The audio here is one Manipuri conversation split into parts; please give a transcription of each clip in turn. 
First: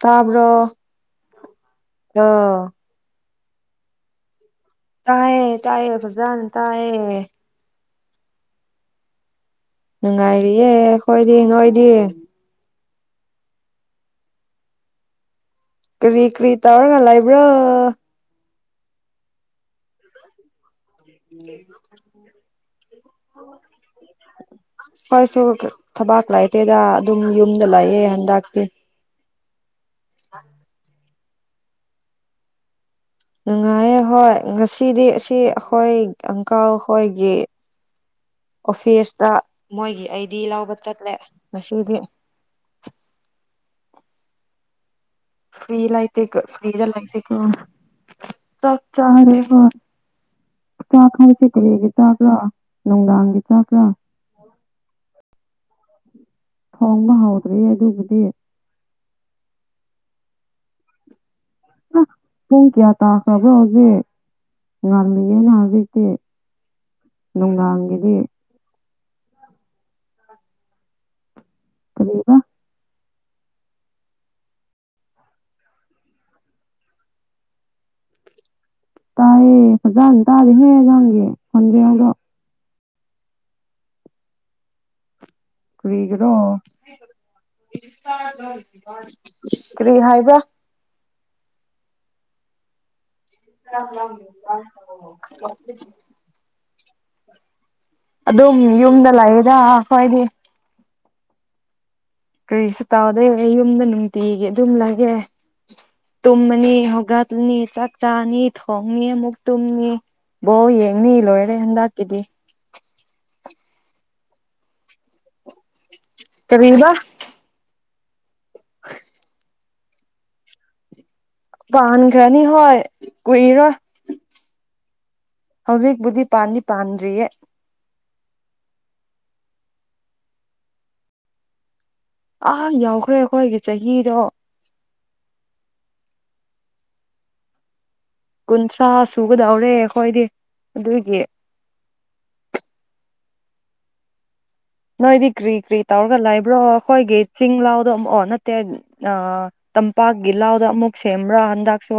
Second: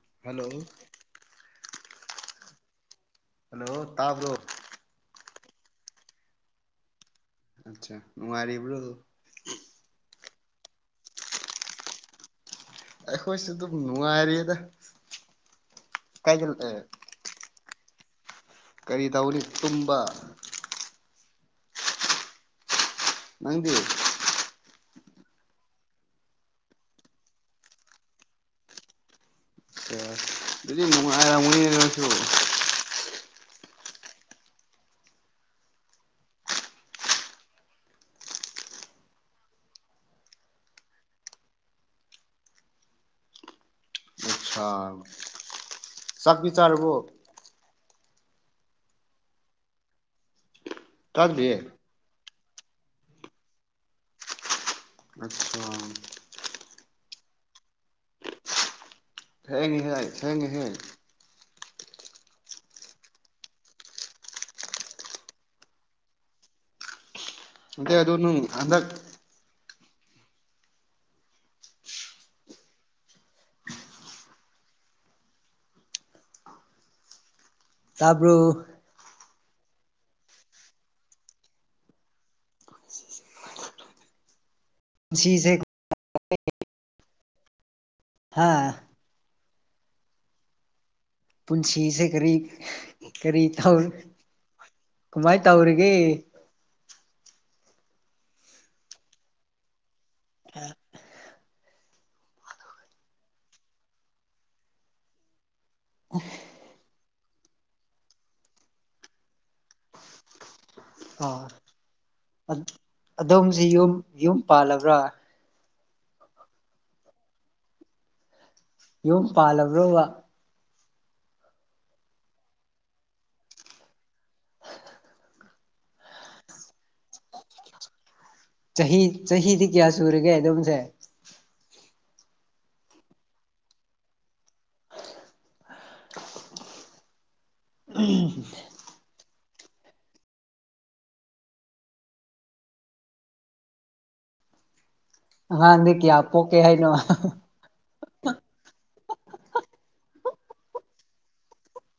ꯇꯥꯕ꯭ꯔꫭ ꯌꫭ ꯍꯜꯂꯣ ꯇꯥꯕ꯭ꯔꯣ ꯇꯥꯏꯌꯦ ꯇꯥꯏꯌꯦ ꯐꯖꯅ ꯇꯥꯏꯌꯦ ꯑꯆꯥ ꯅꯨꯡꯉꯔꯤꯕ꯭ꯔꯣ ꯅꯨꯡꯉꯥꯏꯔꯤꯌꯦ ꯑꯩꯈꯣꯏꯗꯤ ꯅꯣꯏꯗꯤ ꯑꯩꯈꯣꯏꯁꯨ ꯑꯗꯨꯝ ꯅꯨꯡꯉꯥꯏꯔꯤꯗ ꯀꯔꯤ ꯀꯔꯤ ꯇꯧꯔꯒ ꯂꯩꯕꯔꯣ ꯀꯔꯤ ꯇꯧꯅꯤ ꯇꯨꯝꯕ [unintelligible] ꯅꯪꯗꯤ ꯍꯣꯏꯁꯨ ꯊꯕꯥꯛ ꯂꯩꯥꯏꯇꯦꯗ ꯑꯗꯨꯝ ꯌꯨꯝꯗ ꯂꯥꯛꯑꯦ ꯍꯟꯗꯛꯇꯤ [unintelligible] ꯑꯗꯨꯗꯤ ꯅꯨꯉꯥꯢꯔꯝꯒꯅꯤꯅꯦ ꯅꫭꯏꯁꯨ ꯅꯨꯡꯉꯥꯏꯌꯦ ꯍꯣꯏ ꯉꯁꯤꯗꯤ ꯑꯁꯤ ꯑꯩꯈꯣꯏ ꯑꯪꯀꯜ ꯍꯣꯏꯒꯤ ꯑꯣꯐꯤꯁꯇ ꯃꯣꯏꯒꯤ ꯑꯩꯗꯤ ꯂꯧꯕ ꯆꯠꯂꯦ ꯉꯁꯤꯗꯤ ꯑꯠ ꯁꯥꯔ [unintelligible] ꯐꯤꯜ ꯂꯥꯏꯇꯦ ꯀꫭ ꯐꯔꯤꯗ ꯂꯥꯏꯇꯦ ꯑꯣ ꯆꯥꯛ ꯆꯥꯔꯦ ꯍꫭꯏ [unintelligible] ꯆꯥꯕ꯭ꯔꯥ ꯅꯨꯡꯗꯥꯡꯒꯤ ꯆꯥꯕ꯭ꯔꯥ ꯑꯗꫭ [unintelligible] ꯊꫭꯡꯕ ꯍꯥꯎꯗ꯭ꯔꯤꯌꯦ ꯑꯗꯨꯕꯨꯗꯤ ꯊꯦꯡꯏꯍꯦ ꯊꯦꯡꯏꯍꯦ ꯑꯥ ꯄꯨꯡ ꯀꯌꯥ ꯇꯥꯈ꯭ꯔꯕꫭ ꯍꯧꯖꯤꯛ ꯉꯥꯜꯂꯤꯌꯦꯅ ꯍꯧꯖꯤꯛꯇꯤ ꯑꯗꯩ ꯑꯗꯨ ꯅꯨꯡꯗꯥꯡꯒꯤꯗꯤ ꯅꯨꯡ ꯍꯟꯗꯛ ꯀꯔꯤꯕ ꯇꯥꯕ꯭ꯔꯣ ꯇꯥꯏꯌꯦ ꯐꯖꯅ ꯇꯥꯔꯦ ꯍꯦ ꯅꯪ ꯒꯤ ꯈꯣꯟꯖꯦꯟ ꯑꯗꯣ [inaudible] ꯁꯤꯁꯦ ꯀꯔꯤꯒꯤꯔꫭ ꯍꯥ [unintelligible] ꯀꯔꯤ ꯍꯥꯏꯕ ꯄꯨꯟꯁꯤꯁꯦ ꯀꯔꯤ ꯀꯔꯤ ꯇꯧ ꯀꯃꯥꯏꯅ ꯇꯧꯔꯤꯒꯦ ꯑꯗꯨꯝ ꯌꯨꯝꯗ ꯂꯩꯑꯦꯗ ꯑꯩꯈꯣꯏꯗꯤ [unintelligible] ꯀꯔꯤꯁꯨ ꯇꯥꯎꯗꯦ ꯑꯩ ꯌꯨꯝꯗ ꯅꯨꯡꯇꯤꯒꯤ ꯑꯗꯨꯝ ꯂꯩꯌꯦ ꯇꯨꯝꯃꯅꯤ ꯍꯧꯒꯠ ꯅꯤ ꯆꯥꯛ ꯆꯥꯅꯤ ꯊꯣꯡꯅꯤ ꯑꯃꯨꯛ ꯇꯨꯝꯅꯤ ꯕꯣꯜ ꯌꯦꯡꯅꯤ ꯑ ꯂꯣꯏꯔꯦ ꯍꯟꯗꯛꯀꯤꯗꯤ ꯑꯗꯣꯝꯁꯤ ꯌꯨꯝ ꯌꯨꯝ ꯄꯥꯜꯂꯕ꯭ꯔꯥ ꯀꯔꯤꯕꯥ ꯌꯨꯝ ꯄꯥꯜꯂꯕ꯭ꯔꯣꯕ ꯄꯥꯥꯟꯈ꯭ꯔꯅꯤ ꯍꯣꯢ ꯀꯨꯏꯔꯣꯏ ꯍꯧꯖꯤꯛꯄꯨꯗꯤ ꯄꯥꯟꯗꯤ ꯄꯥꯟꯗ꯭ꯔꯤꯌꯦ ꯆꯍꯤ ꯆꯍꯤꯗꯤ ꯀꯌꯥ ꯁꯨꯔꯒꯦ ꯑꯗꯣꯝꯁꯦ ꯑꯥ ꯌꯧꯈ꯭ꯔꯦ ꯑꯩꯈꯣꯏꯒꯤ ꯆꯍꯤꯗꯣ [unintelligible] ꯆꯥ ꯁꯨꯒꯗꯧꯔꯦ ꯑꯩꯈꯣꯏꯗꯤ ꯑꯗꯨꯒꯤ ꯅꯣꯏꯗꯤ ꯀ꯭ꯔꯤ ꯀ꯭ꯔꯤ ꯑꯉꯥꯡꯗꯤ ꯀꯌꯥ ꯇꯧꯔꯒ ꯂꯩꯕ꯭ꯔꯣ ꯄꯣꯛꯀꯦ ꯍꯥꯏꯅꯣ ꯑꯩꯈꯣꯏꯒꯤ ꯑꯣ ꯆꯤꯡ ꯂꯥꯎꯗꯣ ꯑꯃꯨꯛꯑꯣ ꯅꯠ ꯇꯦ ꯇꯝꯄꯥꯛꯀꯤ ꯑ ꯂꯥꯎꯗ ꯑꯃꯨꯛ ꯁꯦꯝꯕ꯭ꯔꯥ ꯍꯟꯗꯛꯁꯨ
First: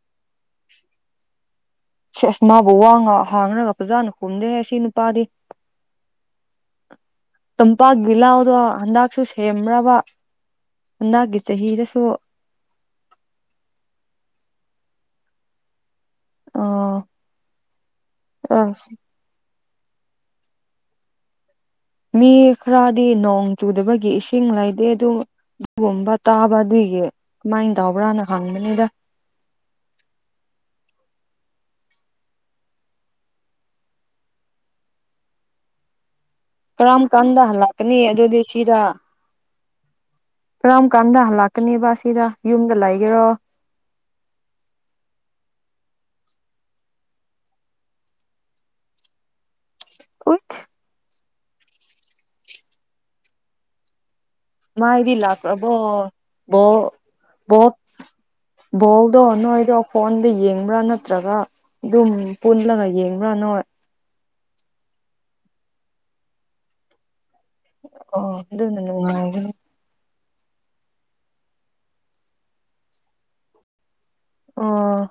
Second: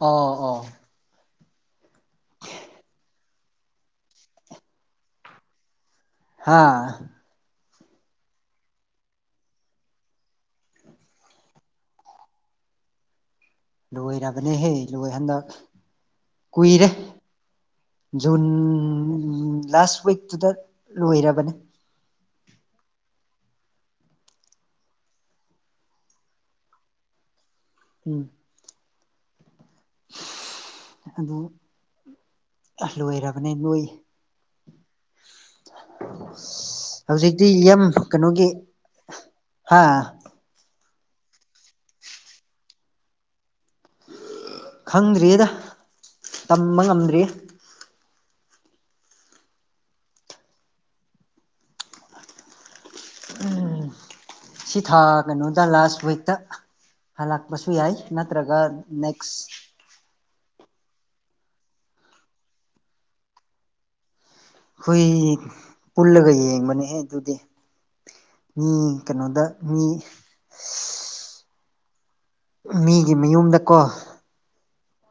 ꯑꯣ ꯑꯣ ꯁꯦꯁ ꯃꯥꯕꯨ ꯋꯥ ꯉꯥ ꯍꯥꯡꯔꯒ ꯐꯖꯅ ꯈꯨꯝꯗꯦꯍꯦ ꯁꯤ ꯅꯨꯄꯥꯗꯤ ꯍꯥꯥ ꯇꯝꯄꯥꯛꯒꯤ ꯂꯥꯎꯗꯣ ꯍꯟꯗꯛꯁꯨ ꯁꯦꯝꯕ꯭ꯔꯕ ꯍꯟꯗꯛꯀꯤ ꯆꯍꯤꯗꯁꯨ ꯂꯣꯏꯔꯕꯅꯦꯍꯦ ꯂꯣꯏ ꯍꯟꯗꯛ ꯀꯨꯏꯔꯦ ꯑꯥ ꯖꯨꯟ ꯑꯥ ꯎꯝ ꯂꯥꯁ ꯋꯤꯛꯇꯨꯗ ꯂꯣꯏꯔꯕꯅꯦ ꯃꯤ ꯈꯔꯗꯤ ꯅꯣꯡ ꯆꯨꯗꯕꯒꯤ ꯏꯁꯤꯡ ꯂꯩꯇꯦ ꯑꯗꯨ ꯑꯗꯨꯒꯨꯝꯕ ꯇꯥꯕ ꯑꯗꯨꯏꯒꯤ ꯀꯃꯥꯏꯅ ꯇꯧꯕ꯭ꯔꯅ ꯍꯪꯕꯅꯤꯗ ꯑꯗꯣ ꯂꯣꯏꯔꯕꯅꯤ ꯅꯣꯏ ꯀꯔꯝ ꯀꯥꯟꯗ ꯍꯧꯖꯤꯛꯇꯤ ꯌꯥꯝ ꯍꯜꯂꯛꯀꯅꯤ ꯑꯗꯨꯗꯤ ꯀꯩꯅꯣꯒꯤ ꯁꯤꯗ ꯍꯥ ꯀꯔꯝ ꯀꯥꯟꯗ ꯍꯜꯂꯛꯀꯅꯦꯕ ꯁꯤꯗ ꯌꯨꯝꯗ ꯂꯩꯒꯦꯔꯣ ꯈꯪꯗ꯭ꯔꯤꯌꯦꯗ ꯇꯝꯕ ꯉꯝꯗ꯭ꯔꯤꯌꯦ ꯎꯏꯠ ꯁꯤ ꯊꯥ ꯃꯥꯏꯗꯤ ꯀꯩꯅꯣꯗ ꯂꯥꯛꯈ꯭ꯔꯕꯣ ꯂꯥꯁ ꯋꯤꯛꯇ ꯕꯣꯜ ꯍꯜꯂꯛꯄꯁꯨ ꯕꯣꯜ ꯌꯥꯏ ꯅꯠꯇ꯭ꯔꯒ ꯕꯣꯜꯗꯣ ꯅꯦꯛꯁ ꯅꯣꯏꯗꯣ ꯐꯣꯟꯗ ꯌꯦꯡꯕ꯭ꯔꯥ ꯅꯠꯇ꯭ꯔꯒ ꯑꯗꯨꯝ ꯄꯨꯜꯂꯒ ꯌꯦꯡꯕ꯭ꯔꯥ ꯅꯣꯏ ꯈꯨꯏ ꯄꯨꯜꯂꯒ ꯌꯦꯡꯕꯅꯦꯍꯦ ꯑꯗꯨꯗꯤ ꯑꯣ ꯃꯤ ꯑꯗꯨꯅ ꯀꯩꯅꯣꯗ ꯅꯨꯡꯉꯥꯏꯒꯅꯤ ꯃꯤ ꯃꯤꯒꯤ ꯃꯌꯨꯝꯗ ꯀꯣ ꯑꯣ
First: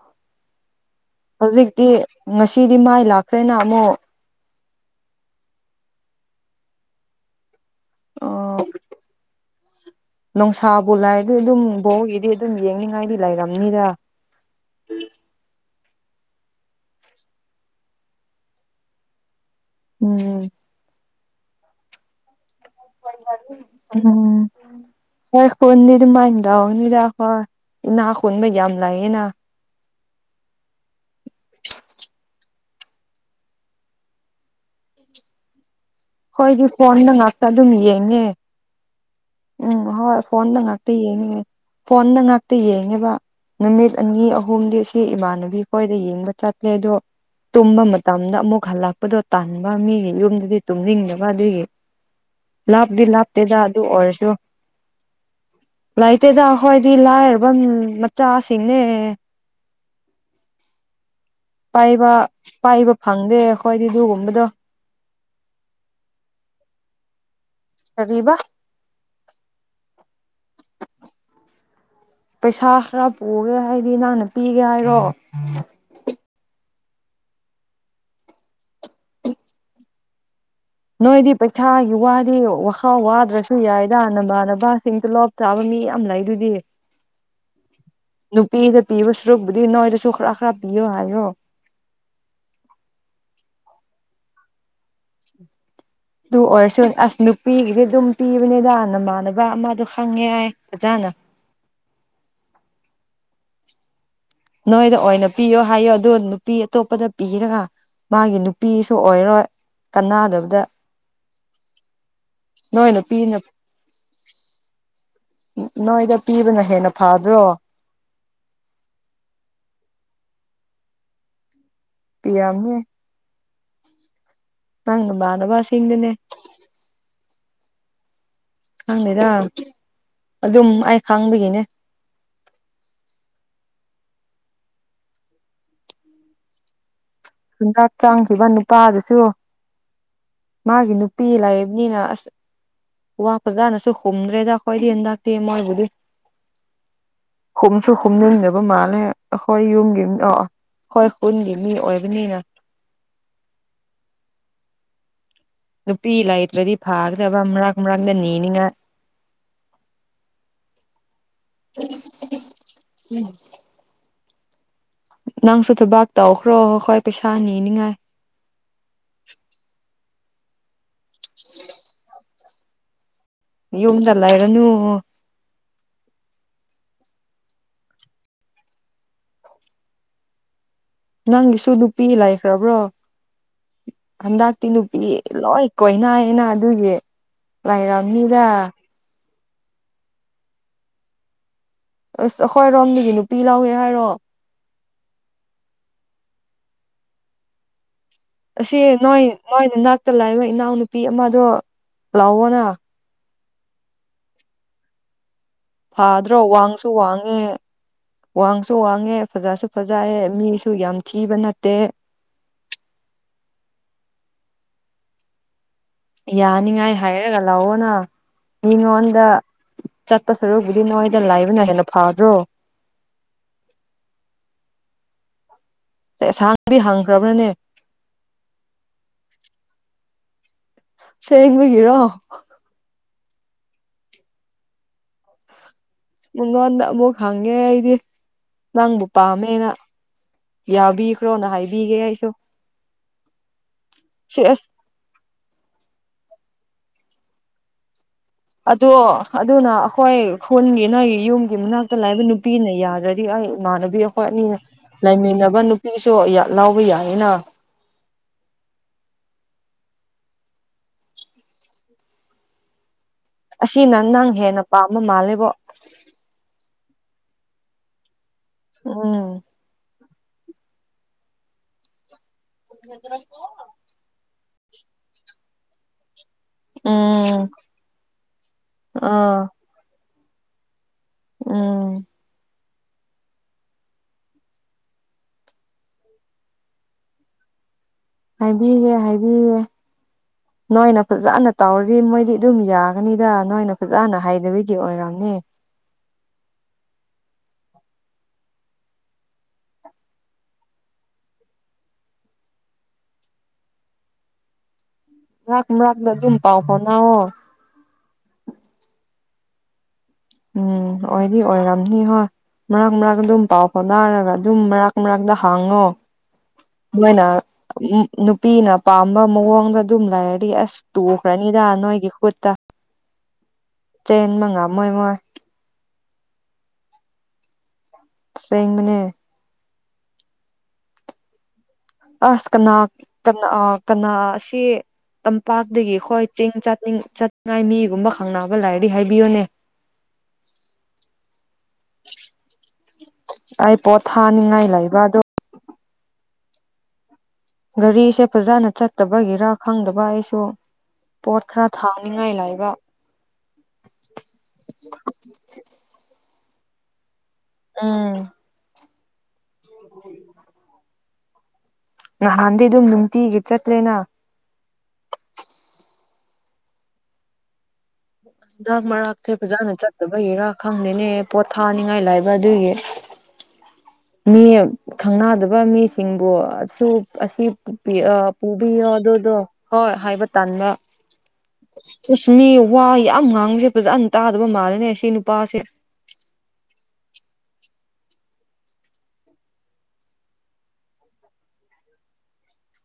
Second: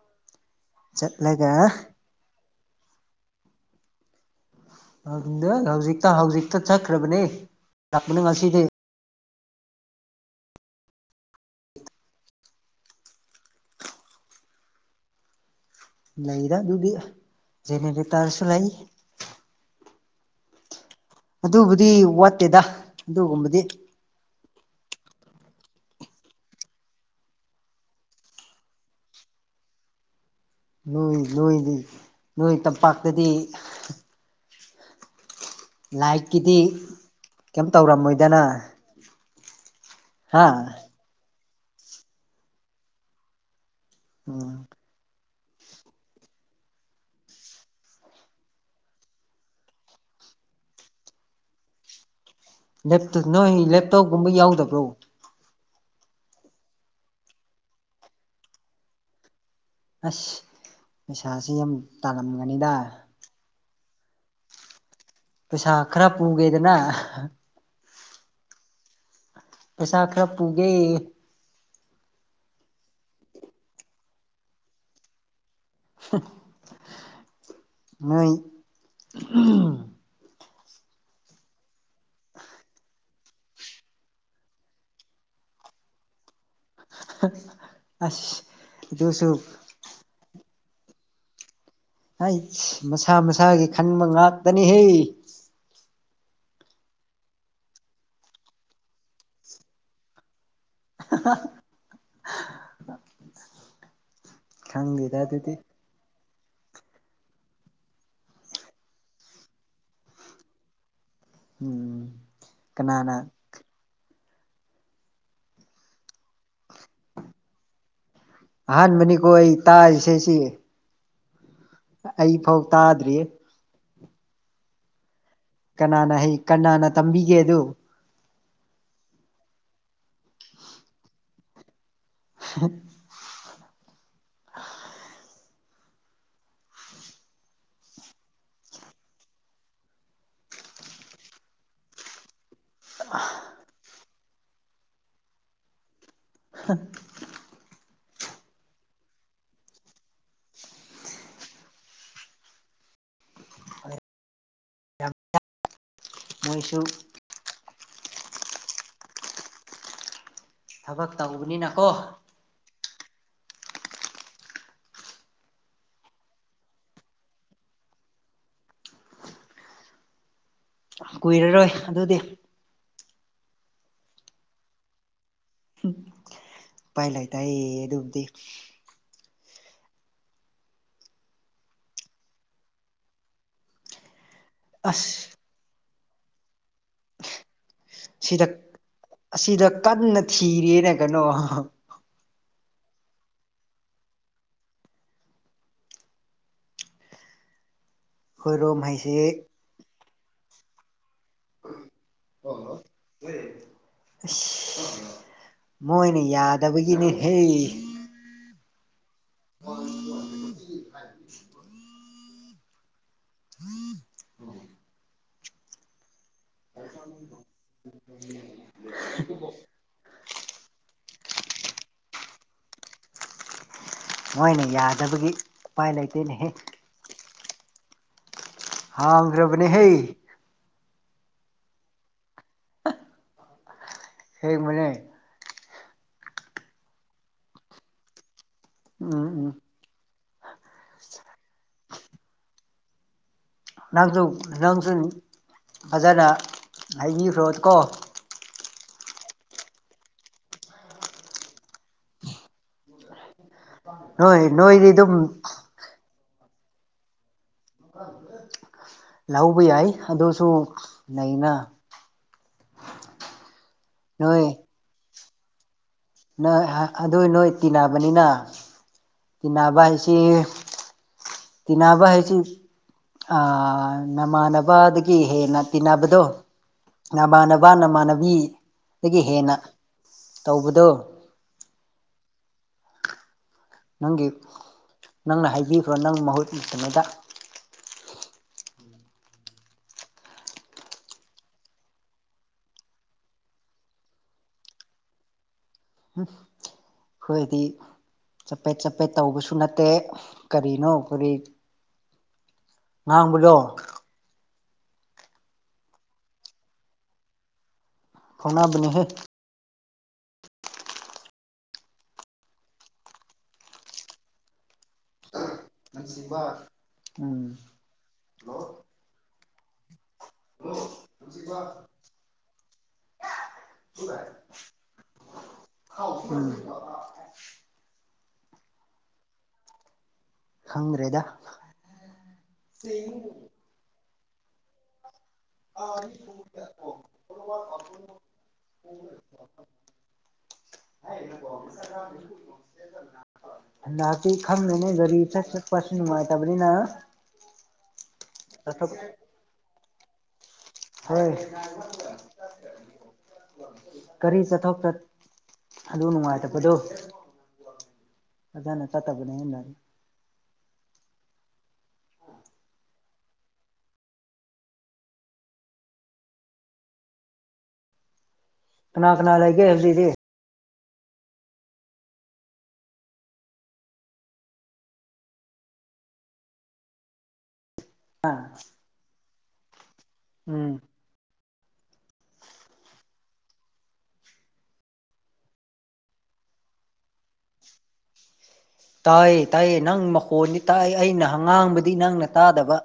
ꯆꯠꯂꯒ ꯍꯧꯖꯤꯛꯇꯤ ꯉꯁꯤꯗꯤ ꯃꯥꯏ ꯂꯥꯛꯈ꯭ꯔꯦꯅ ꯑꯃꯨꯛ ꯑꯗꯨ ꯍꯧꯖꯤꯛꯇ ꯍꯧꯖꯤꯛꯇ ꯆꯠꯈ꯭ꯔꯕꯅꯦ ꯂꯥꯛꯄꯅꯦ ꯑꯣ ꯉꯁꯤꯗꯤ ꯅꯨꯡꯁꯥꯕꯨ ꯂꯥꯏꯔꯗꯤ ꯑꯗꯨꯝ ꯕꯣꯜꯒꯤꯗꯤ ꯑꯗꯨꯝ ꯌꯦꯡꯅꯤꯡꯉꯥꯏꯗꯤ ꯂꯩꯔꯝꯅꯤꯗ ꯂꯩꯗ ꯑꯗꯨꯗꯤ ꯖꯦꯅꯦꯔꯦꯇꯥꯔꯁꯨ ꯂꯩ ꯎꯝ ꯑꯗꯨꯕꯨꯗꯤ ꯋꯥꯠꯇꯦꯗ ꯑꯗꯨꯒꯨꯝꯕꯗꯤ ꯎꯝ ꯈꯣꯏ ꯈꯨꯟꯗꯤ ꯑꯗꯨꯃꯥꯏ ꯇꯧꯕꯅꯤꯗ ꯍꯣꯏ ꯏꯅꯥ ꯈꯨꯟꯕ ꯌꯥꯝ ꯂꯩꯌꯦꯅ꯫ ꯅꯣꯏ-ꯅꯣꯏꯗꯤ ꯅꯣꯏ ꯇꯝꯄꯥꯛꯇꯗꯤ ꯂꯥꯏꯠꯀꯤꯗꯤ ꯍꯣꯏꯗꯤ ꯐꯣꯟꯗ ꯉꯥꯛꯇ ꯀꯩꯝ ꯑꯗꯨꯝ ꯌꯦꯡꯉꯦ ꯇꯧꯔꯝꯃꯣꯏꯗꯅ ꯎꯝ ꯍꯣꯏ ꯍꯥ ꯐꯣꯟꯗ ꯉꯥꯛ ꯇ ꯌꯦꯡꯉꯦ ꯐꯣꯟꯗ ꯉꯥꯛꯇ ꯌꯦꯡꯉꯦꯕ ꯅꯨꯃꯤꯠ ꯑꯅꯤ ꯎꯝ ꯑꯍꯨꯝꯗꯤ ꯗꯤ ꯏꯃꯥꯟꯅꯕꯤ ꯈꯣꯏꯗ ꯌꯦꯡꯕ ꯆꯠꯂꯦ ꯑꯗꯣ ꯇꯨꯝꯕ ꯃꯇꯝꯗ ꯑꯃꯨꯛ ꯍꯜꯂꯛꯄꯗꯣ ꯇꯟꯕ ꯃꯤꯒꯤ ꯃꯌꯨꯝꯗꯗꯤ ꯇꯨꯝꯅꯤꯡꯗꯕ ꯑꯗꯨꯏꯒꯤ꯫ ꯂꯥꯞꯇꯤ ꯂꯦꯞꯇꯣꯞ ꯅꯣꯏ ꯂꯥꯞꯇꯦꯗ ꯑꯗꯨ ꯂꯦꯞꯇꯣꯞꯀꯨꯝꯕ ꯑꯣꯏꯔꯁꯨ꯫ ꯌꯥꯎꯗꯕ꯭ꯔꯣ ꯂꯩꯇꯦꯗ ꯈꯣꯏꯗꯤ ꯂꯥꯏꯔꯕ ꯃꯤ-ꯃꯆꯥꯁꯤꯡꯅꯦ꯫ ꯑꯁ ꯄꯩꯁꯥꯥꯁꯦ ꯌꯥꯝ ꯄꯥꯏꯕ ꯇꯥꯜꯂꯝꯒꯅꯤꯗ꯫ ꯄꯥꯏꯕ ꯐꯪꯗꯦ ꯑꯩꯈꯣꯏꯗꯤ ꯑꯗꯨꯒꯨꯝꯕꯗꯣ꯫ ꯄꯩꯁꯥ ꯈꯔ ꯄꯨꯒꯦꯗꯅ? ꯀꯔꯤꯕ? ꯄꯩꯁꯥ ꯈꯔ ꯄꯨꯒꯦ? ꯄꯩꯁꯥ ꯈꯔ ꯄꯨꯒꯦ ꯍꯥꯏꯗꯤ ꯅꯪꯅ ꯄꯤꯒꯦ ꯍꯥꯏꯔꯣ? ꯅꯣꯏ ꯑꯝ꯫ ꯅꯣꯏꯗꯤ ꯄꯩꯁꯥꯒꯤ ꯋꯥꯗꯤ ꯋꯥꯈꯥꯎ ꯋꯥꯗ꯭ꯔꯁꯨ ꯌꯥꯏꯗ ꯅꯃꯥꯟꯅꯕꯁꯤꯡ ꯇꯣꯂꯣꯞ ꯆꯥꯕ ꯃꯤ ꯌꯥꯝ ꯂꯩꯗꯨꯗꯤ꯫ ꯍ ꯅꯨꯄꯤꯗ ꯄꯤꯕ ꯁꯔꯨꯛꯕꯨꯗꯤ ꯅꯣꯏꯗꯁꯨ ꯈꯔ ꯈꯔ ꯄꯤꯌꯣ ꯍꯥꯏꯌꯣ꯫ ꯍꯩꯁ ꯃꯁꯥ-ꯃꯁꯥꯒꯤ ꯈꯟꯕ ꯉꯥꯛꯇꯅꯤꯍꯦ꯫ ꯑꯗꯨ ꯑꯣꯏꯔꯁꯨ ꯑꯁ ꯅꯨꯄꯤꯒꯤꯗꯤ ꯑꯗꯨꯝ ꯄꯤꯕꯅꯤꯗ ꯅꯃꯥꯟꯅꯕ ꯑꯃꯗꯣ ꯈꯪꯉꯦ ꯍꯥꯏ꯫ [unintelligible] [inaudible] ꯅꯣꯏꯗ ꯈꯪꯗꯦꯗ ꯑꯣꯏꯅ ꯑꯗꯨꯗꯤ ꯄꯤꯌꯣ ꯍꯥꯏꯌꯣ ꯑꯗꯨ ꯅꯨꯞ ꯅꯨꯄꯤ ꯑꯇꯣꯞꯄꯗ ꯄꯤꯔꯒ ꯃꯥꯒꯤ ꯅꯨꯄꯤꯁꯨ ꯑꯣꯏꯔꯣꯏ ꯀꯅꯥꯗꯕꯗ꯫ ꯎꯝ ꯅꯣꯏꯅ ꯀꯅꯥꯅ? ꯄꯤꯅ ꯅꯣꯏꯗ ꯄꯤꯕꯅ ꯍꯦꯟꯅ ꯐꯕ꯭ꯔꯣ꯫ ꯑꯍꯥꯟꯕꯅꯤꯀꯣ ꯑꯩ ꯇꯥꯔꯤꯁꯦ-ꯁꯤ꯫ ꯑꯩ ꯐꯥꯎ ꯄꯤꯔꯝꯅꯤ ꯇꯥꯗ꯭ꯔꯤꯌꯦ꯫ ꯅꯪ ꯅꯥꯟꯕ-ꯁꯤ꯫ ꯀꯅꯥꯅ ꯍꯩ ꯀꯅꯥꯅ ꯇꯝꯕꯤꯒꯦ ꯑꯗꯨ꯫ ꯈꯪꯗꯦꯗ ꯑꯗꯨꯝ ꯑꯩ ꯈꯡꯕꯒꯤꯅꯦ꯫ [unintelligible] ꯍꯟꯗꯥꯛ ꯆꯥꯡꯈꯤꯕ ꯅꯨꯄꯥꯗꯨꯁꯨ꯫ ꯃꯥꯒꯤ ꯅꯨꯄꯤ ꯂꯩꯕꯅꯤꯅ ꯑꯁ ꯋꯥ ꯐꯖꯥꯅꯁꯨ ꯍꯨꯝꯗ꯭ꯔꯦꯗ ꯑꯩꯈꯣꯏꯗꯤ ꯍꯟꯗꯥꯛꯇꯤ ꯃꯣꯏꯕꯨꯗꯤ꯫ ꯍꯥ ꯍꯨꯝꯁꯨ ꯍꯨꯝꯅꯤꯡꯗꯕ ꯃꯥꯜꯂꯦ ꯑꯍꯣꯏ ꯌꯨꯝꯒꯤ ꯑꯣ-ꯑꯗꯣꯏ ꯈꯨꯟꯒꯤ ꯃꯤ ꯑꯣꯏꯕ [unintelligible] ꯑ [inaudible] ꯅꯨꯄꯤ ꯂꯩꯇ꯭ꯔꯗꯤ ꯃꯣꯏꯁꯨ ꯐꯥꯒꯗꯕ ꯃꯔꯥꯛ-ꯃꯔꯥꯛꯗ ꯅꯤꯅꯤꯉꯥꯏ꯫ ꯊꯕꯛ ꯇꯧꯕꯅꯤꯅꯀꯣ꯫ ꯎꯝ ꯅꯪꯁꯨ ꯊꯕꯥꯛ ꯇꯧꯈ꯭ꯔꯣ ꯑꯈꯣꯏ ꯄꯩꯁꯥ ꯅꯤꯅꯤꯉꯥꯏ꯫ ꯀꯨꯏꯔꯔꯣꯏ ꯑꯗꯨꯗꯤ ꯌꯨꯝꯗ ꯂꯩꯔꯅꯨ꯫ ꯎꯄꯥꯏ ꯂꯩ ꯇꯥꯏ ꯑꯗꯨꯕꯨꯗꯤ꯫ ꯅꯪꯒꯤꯁꯨ ꯅꯨꯄꯤ ꯂꯩꯈ꯭ꯔꯕ꯭ꯔꯣ? ꯍꯟꯗꯛꯇꯤ ꯅꯨꯄꯤ ꯑꯁ ꯂꯣꯏ ꯀꯣꯏꯅꯩꯌꯦꯅ ꯑꯗꯨꯒꯤ ꯂꯩꯥꯔꯝꯅꯤꯗ ꯁꯤꯗ ꯑꯁꯤꯗ ꯀꯟꯅ ꯊꯤꯔꯦꯅ ꯀꯩꯅꯣ ꯑꯁ ꯑꯩꯈꯣꯏ ꯔꯣꯝꯗꯒꯤ ꯅꯨꯄꯤ ꯂꯧꯋꯦ ꯍꯥꯏꯔꯣ? ꯑꯁꯤ ꯈꯣꯏꯔꯣꯝ ꯅꯣꯏ ꯍꯩꯁꯦ ꯅꯣꯏꯅ ꯅꯥꯛꯇ ꯂꯥꯛꯏꯕ ꯏꯅꯥꯎꯅꯨꯄꯤ ꯑꯃꯗꯣ ꯂꯥꯑꯣꯑꯣꯅ ꯑꯁ ꯃꯣꯏꯅ ꯐꯥꯗ꯭ꯔꯣ ꯋꯥꯡꯁꯨ ꯌꯥꯗꯕꯒꯤꯅꯤꯍꯦ꯫ ꯋꯥꯡꯉꯦ ꯋꯥꯡꯁꯨ ꯋꯥꯡꯉꯦ ꯐꯖꯁꯨ ꯐꯖꯑ ꯃꯤꯁꯨ ꯌꯥꯝ ꯊꯤꯕ ꯅꯠꯇꯦ꯫ [inaudible] ꯌꯥꯅꯤꯉꯥꯏ ꯍꯥꯏꯔꯒ ꯂꯥꯛꯑꯣꯅ ꯃꯤꯉꯣꯟꯗ ꯆꯥꯠꯄꯥ ꯁꯔꯨꯛꯗꯤ ꯅꯣꯏꯗ ꯂꯥꯏꯕꯅ ꯍꯦꯟꯅ ꯐꯥꯗꯔꯣ ꯃꯣꯏꯅ ꯌꯥꯗꯕꯒꯤ ꯎꯄꯥꯏ ꯂꯩꯇꯦꯅꯦꯍꯦ ꯌꯦꯟꯁꯥꯡꯗꯤ ꯍꯪꯈ꯭ꯔꯕꯅꯦ ꯍꯥꯡꯈ꯭ꯔꯕꯅꯦ ꯍꯩ ꯁꯦꯡꯕꯒꯤꯔꯣ ꯑꯁꯦꯡꯕꯅꯦ ꯃꯤꯉꯣꯟꯗ ꯑꯃꯨꯛ ꯍꯪꯉꯦ ꯑꯩꯗꯤ ꯅꯪꯕꯨ ꯎꯝ ꯎꯝ ꯄꯥꯝꯃꯦꯅ ꯌꯥꯎꯕꯤꯈ꯭ꯔꯣꯅ ꯍꯥꯏꯕꯤꯒꯦ ꯑꯩꯁꯨ ꯁꯤ ꯑꯁ ꯅꯥꯡꯖꯟ ꯕꯖꯥꯔꯅ ꯍꯥꯏꯕꯤꯈ꯭ꯔꯣ ꯀꯣ ꯑꯗꯣ ꯑꯗꯨꯅ ꯑꯩꯈꯣꯏ ꯈꯨꯜꯒꯤ ꯅꯪꯒꯤ ꯌꯨꯝꯒꯤ ꯃꯅꯥꯛꯇ ꯂꯥꯛꯕ ꯅꯨꯄꯤꯅ ꯌꯥꯗ꯭ꯔꯗꯤ ꯑꯩ ꯏꯃꯥꯟꯅꯕꯤ ꯑꯩꯈꯣꯏ ꯅꯣꯏ ꯑꯅꯤ ꯅꯣꯏꯗꯤ ꯑꯗꯨꯝ ꯂꯩꯃꯤꯟꯅꯕ ꯅꯨꯄꯤꯁꯨ ꯂꯥꯎꯕ ꯌꯥꯅꯤꯅ ꯑ [inaudible] ꯂꯧꯕ ꯌꯥꯏ ꯑꯗꯨꯁꯨ ꯂꯩꯅ ꯑꯁꯤꯅ ꯅꯪ ꯅꯣꯏ ꯍꯦꯟꯅ ꯄꯥꯝꯕ ꯃꯥꯜꯂꯦꯕꯣ ꯅꯣꯏ ꯑꯗꯨꯏ ꯅꯣꯏ ꯇꯤꯟꯅꯕꯅꯤꯅ ꯑꯝ ꯇꯤꯅꯥꯕ ꯍꯥꯏꯁꯤ ꯇꯤꯅꯥꯕ ꯍꯥꯏꯁ ꯑ ꯅꯃꯥꯟꯅꯕ ꯑꯗꯒꯤ ꯍꯦꯟꯅ ꯇꯤꯟꯅꯕꯗꯣ ꯎꯝ ꯅꯃꯥꯟꯅꯕ ꯅꯃꯥꯟꯅꯕꯤꯗꯒꯤ ꯑꯥ ꯍꯦꯟꯅ ꯇꯧꯕꯗꯣ ꯎꯝ ꯅꯪꯒꯤ ꯅꯪꯅ ꯍꯥꯏꯕꯤꯈ꯭ꯔꯣ ꯅꯪ ꯃꯍꯨꯠꯇꯉꯩꯗ ꯍꯥꯏꯕꯤꯒꯧ ꯍꯥꯏꯕꯤꯒꯦ [unintelligible] ꯅꯣꯏꯅ ꯐꯖꯅ ꯇꯧꯔꯤ ꯃꯣꯏꯗꯤ ꯑꯗꯨꯝ ꯌꯥꯒꯅꯤꯗ ꯅꯣꯏꯅ ꯐꯖꯅ ꯍꯥꯏꯩꯗꯕꯤꯗꯤ ꯑꯣꯏꯔꯝꯅꯤ ꯑꯩꯈꯣꯏꯗꯤ ꯆꯄꯦꯠ ꯆꯄꯦꯠ ꯇꯧꯕꯁꯨ ꯅꯠꯇꯦ ꯀꯔꯤꯅꯣ ꯑꯩꯈꯣꯏ ꯉꯥꯡꯕꯗꯣ ꯃꯥꯔꯛ ꯃꯔꯛꯗ ꯑꯗꯨꯝ ꯄꯥꯎ ꯐꯥꯎꯅꯧꯑꯣ ꯐꯣꯡꯅꯥꯕꯅꯦꯍꯦ ꯎꯝ ꯑꯣꯏꯗꯤ ꯑꯣꯏꯔꯝꯅꯤ ꯍꯣꯏ ꯃꯔꯛ ꯃꯔꯛ ꯑꯗꯨꯝ ꯄꯥꯎ ꯐꯥꯎꯗꯥꯔꯒ ꯑꯗꯨꯝ ꯃꯔꯛ ꯃꯔꯛꯇ ꯉꯁꯤꯕꯥ ꯅꯣꯏꯅ ꯅꯨꯄꯤꯅ ꯄꯥꯝꯕ ꯃꯑꯣꯡꯗ ꯑꯗꯨꯝ ꯂꯩꯔꯗꯤ ꯑꯁ ꯇꯨꯈ꯭ꯔꯅꯤꯗ ꯅꯣꯏꯒꯤ ꯀꯠꯇ ꯆꯦꯟꯕ ꯉꯥꯝꯃꯣꯏ ꯎꯝ [inaudible] ꯑꯁꯦꯡꯕꯅꯦ ꯈꯪꯗ꯭ꯔꯦꯗ ꯑꯁ ꯀꯅꯥ ꯀ ꯀꯅꯥ ꯑꯁꯤ ꯑꯁꯤ ꯇꯝꯄꯥꯛꯇꯒꯤ ꯑꯣꯏ ꯆꯤꯡ ꯆꯅꯤꯡ ꯆꯥꯅꯤꯡꯉꯥꯏ ꯃꯤꯒꯨꯝꯕ ꯈꯪꯅꯕ ꯂꯥꯏꯔꯗꯤ ꯍꯥꯏꯕꯤꯌꯣꯅꯦ ꯍꯥꯏ [inaudible] ꯑꯩ ꯄꯣꯠ ꯅꯅꯥꯇ ꯈꯪ ꯊꯥꯅꯤꯡꯉꯥꯏ ꯃꯅꯦ ꯂꯩꯕ ꯔꯤ ꯑꯗꯣ [inaudible] ꯑꯩꯈꯣꯢꯁꯨ ꯅꯨꯡꯉꯥꯢꯇꯕꯅꯤꯅ ꯒꯥꯔꯤꯁꯦ ꯐꯖꯅ ꯆꯠꯇꯕꯒꯤꯔ ꯈꯪꯗꯕ ꯑꯩꯁꯨ ꯍꯣꯏ ꯄꯣꯠ ꯈꯔ ꯊꯥꯅꯤꯡꯉꯥꯏ ꯂꯩꯕ ꯀꯔꯤꯁꯨ ꯆꯠꯊꫭꯛꯇꯥ ꯑꯗꯨꯒꯤ ꯅꯨꯡꯉꯥꯏꯇꯕꯗꯣ꯫ ꯑꯗꯨꯅꯥ ꯆꯠꯇꯥꯕꯅꯤ ꯑꯩꯅꯥ ꯎꯝꯝ [inaudible] ꯅꯍꯥꯟꯗꯒꯤ ꯑꯗꯨꯝ ꯅꯨꯡꯇꯤꯒꯤ ꯆꯠꯂꯦꯅꯥ꯫ ꯍꯟꯗꯛ ꯀꯅꯥ ꯃꯔꯥꯛꯁꯦ ꯀꯅꯥ ꯂꯩꯒꯦ ꯐꯖꯥꯅ ꯍꯧꯖꯤꯛꯗꯤ ꯆꯠꯇꯥꯕꯒꯤ ꯔꯥ ꯈꯪꯗꯦꯅꯦ ꯄꯣꯠꯊꯥꯅꯤꯡꯉꯥꯒꯥ ꯂꯩꯕꯥ ꯑꯗꯨꯒꯤ꯫ ꯃꯤ ꯈꯪꯅꯗꯕ ꯃꯤꯁꯤꯡꯕꯨ ꯑꯁꯨꯛ ꯑꯁꯤ ꯑꯥ ꯄꯨꯕꯤꯌꯣ ꯑꯗꯨ ꯑꯗꯨꯗꯣ ꯍꯣꯏ ꯍꯥꯏꯕ ꯇꯥꯟꯕꯥ ꯎꯝ ꯆꯨꯁꯃꯤ ꯋꯥ ꯌꯥꯝ ꯉꯥꯡꯕꯁꯤ ꯐꯖꯅ ꯇꯥꯗꯕ ꯃꯥꯜꯂꯦꯅꯦ ꯁꯤ ꯅꯨꯄꯥꯁꯦ꯫ ꯇꯥꯏꯌꯦ ꯇꯥꯏꯌꯦ ꯅꯪ ꯃꯈꯣꯟꯗꯤ ꯇꯥꯏ ꯑꯩꯅꯥ ꯉꯥꯡꯕꯗꯤ ꯅꯪꯅ ꯇꯥꯗꯕ꯫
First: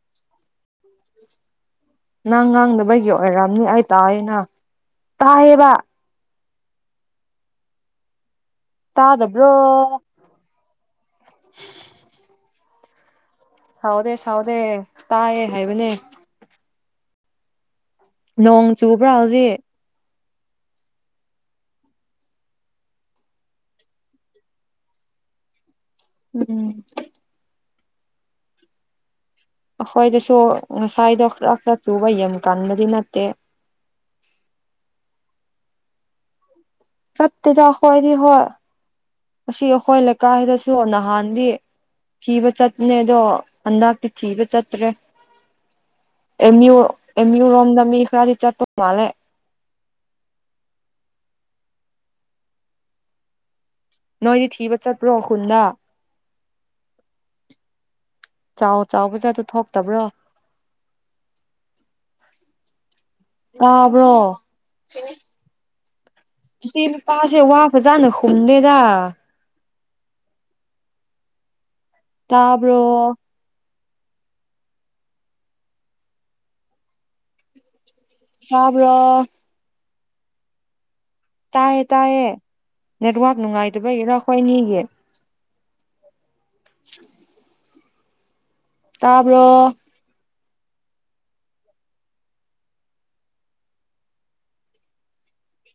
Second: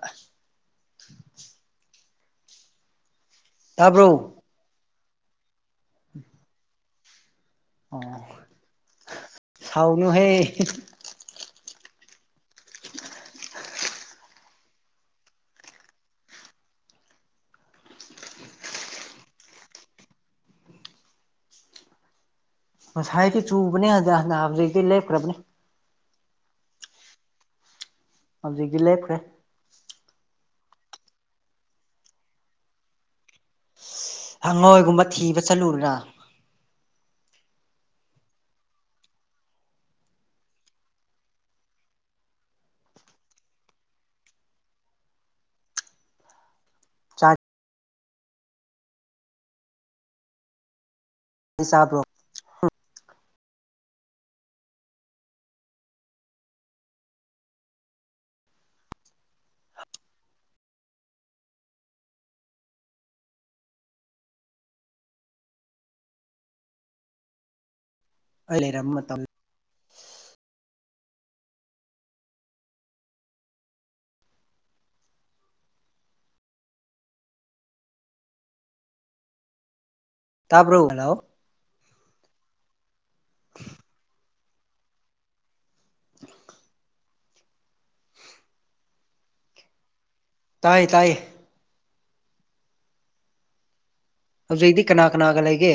ꯅꯪ ꯉꯥꯡꯗꯕꯒꯤ ꯑꯣꯏꯔꯝꯅꯤ ꯑꯩ ꯇꯥꯌꯅꯥ ꯇꯥꯏꯌꯦꯕꯥ꯫ ꯎꯝꯝ ꯑꯣꯑꫭ ꯁꯥꯎꯅꯣ ꯍꯦ ꯍꯨꯝꯍꯨꯝ ꯁꯥꯎꯗꯦ ꯁꯥꯎꯗꯦ ꯇꯥꯏꯌꯦ ꯍꯥꯏꯕꯅꯤ꯫ ꯅꯣꯡ ꯆꯨꯕ꯭ꯔꫭ ꯍꯧꯖꯤꯛ꯫ ꯉꯁꯥꯏꯒꯤ ꯆꯨꯕꯅꯦ ꯍꯟ ꯍꯧꯖꯤꯇꯤ ꯂꯦꯞꯈ꯭ꯔꯕꯅꯦ꯫ ꯎꯝꯝ ꯝ ꯍꯧꯖꯤꯛꯇꯤ ꯂꯦꯞꯈ꯭ꯔꯦ꯫ ꯑꯩꯈꯣꯏꯗꯁꯨ ꯉꯁꯥꯏꯗꯣ ꯈꯔ ꯈꯔ ꯆꯨꯕ ꯌꯥꯝ ꯀꯟꯕꯗꯤ ꯅꯠꯇꯦ꯫ ꯍꯉꯣꯏꯒꯨꯝꯕꯥ ꯊꯤꯕꯥ ꯆꯠꯂꯨꯔꯔꯥ꯫ ꯆꯠꯇꯦꯗ ꯑꯩꯈꯣꯏꯗꯤ ꯍꯣꯏ ꯑꯁꯤ ꯑꯩꯈꯣꯏ ꯂꯩꯀꯥꯏ ꯗꯥꯁꯨ ꯅꯍꯥꯟꯗꯤ꯫ ꯊꯤꯕ ꯆꯠꯄꯅꯦ ꯑꯗꯣ ꯍꯟꯗꯛꯇꯤ ꯊꯤꯕ ꯆꯠꯇ꯭ꯔ°꯫ ꯑꯦꯝ ꯑꯎ ꯑꯦꯝ ꯆꯥꯗꯤ ꯑꯎ ꯔꫭꯝꯗꯗꯤ ꯃꯤ ꯈꯔꯥ ꯗꯤ ꯆꯠꯄꯤ ꯃꯂꯦꯕꯥ ꯅꯪꯊꯤ ꯆꯥꯗꯔꫭ ꯅꯣꯏꯗꯤ ꯊꯤꯕ ꯆꯠꯄ꯭ꯔꯣ ꯈꯨꯜꯟꯗꯥ ꯆꯥꯎ ꯆꯥꯎꯕꯖꯥꯠꯇꫭ ꯊꯣꯛꯇꯕ꯭ꯔꯣ꯫ ꯇꯥꯕ꯭ꯔꯣ ꯏꯁꯤ ꯅꯨꯄꯥꯁꯤ ꯋꯥ ꯐꯖꯥꯅꯥ ꯑꯩ ꯈꯨꯝꯗꯦꯗ ꯂꯩꯔꯝꯕ ꯃꯇꯝ ꯇꯥꯕ꯭ꯕꯔꯣ꯫ ꯇꯥꯕ꯭ꯔꯣ꯫ ꯇꯥꯕ꯭ꯔꯣꯂꯣ ꯍꯔꯥꯎ ꯇꯥꯏꯌꯦ ꯇꯥꯏꯌꯦ ꯅꯦꯠꯋꯔꯛ ꯅꯨꯡꯉꯥꯏꯇꯕꯒꯤꯔꯥ ꯑꯩꯈꯣꯏ ꯑꯅꯤꯒꯤ ꯎ [unintelligible] [unintelligible] [inaudible] ꯍꯨꯝꯝ ꯇꯥꯕꯔꫭ ꯇꯥꯏꯏꯌꯦ ꯇꯥꯏꯌꯦ꯫ ꯍꯧꯖꯤꯛꯇꯤ ꯀꯅꯥ ꯀꯅꯥꯒ ꯂꯩꯒꯦ꯫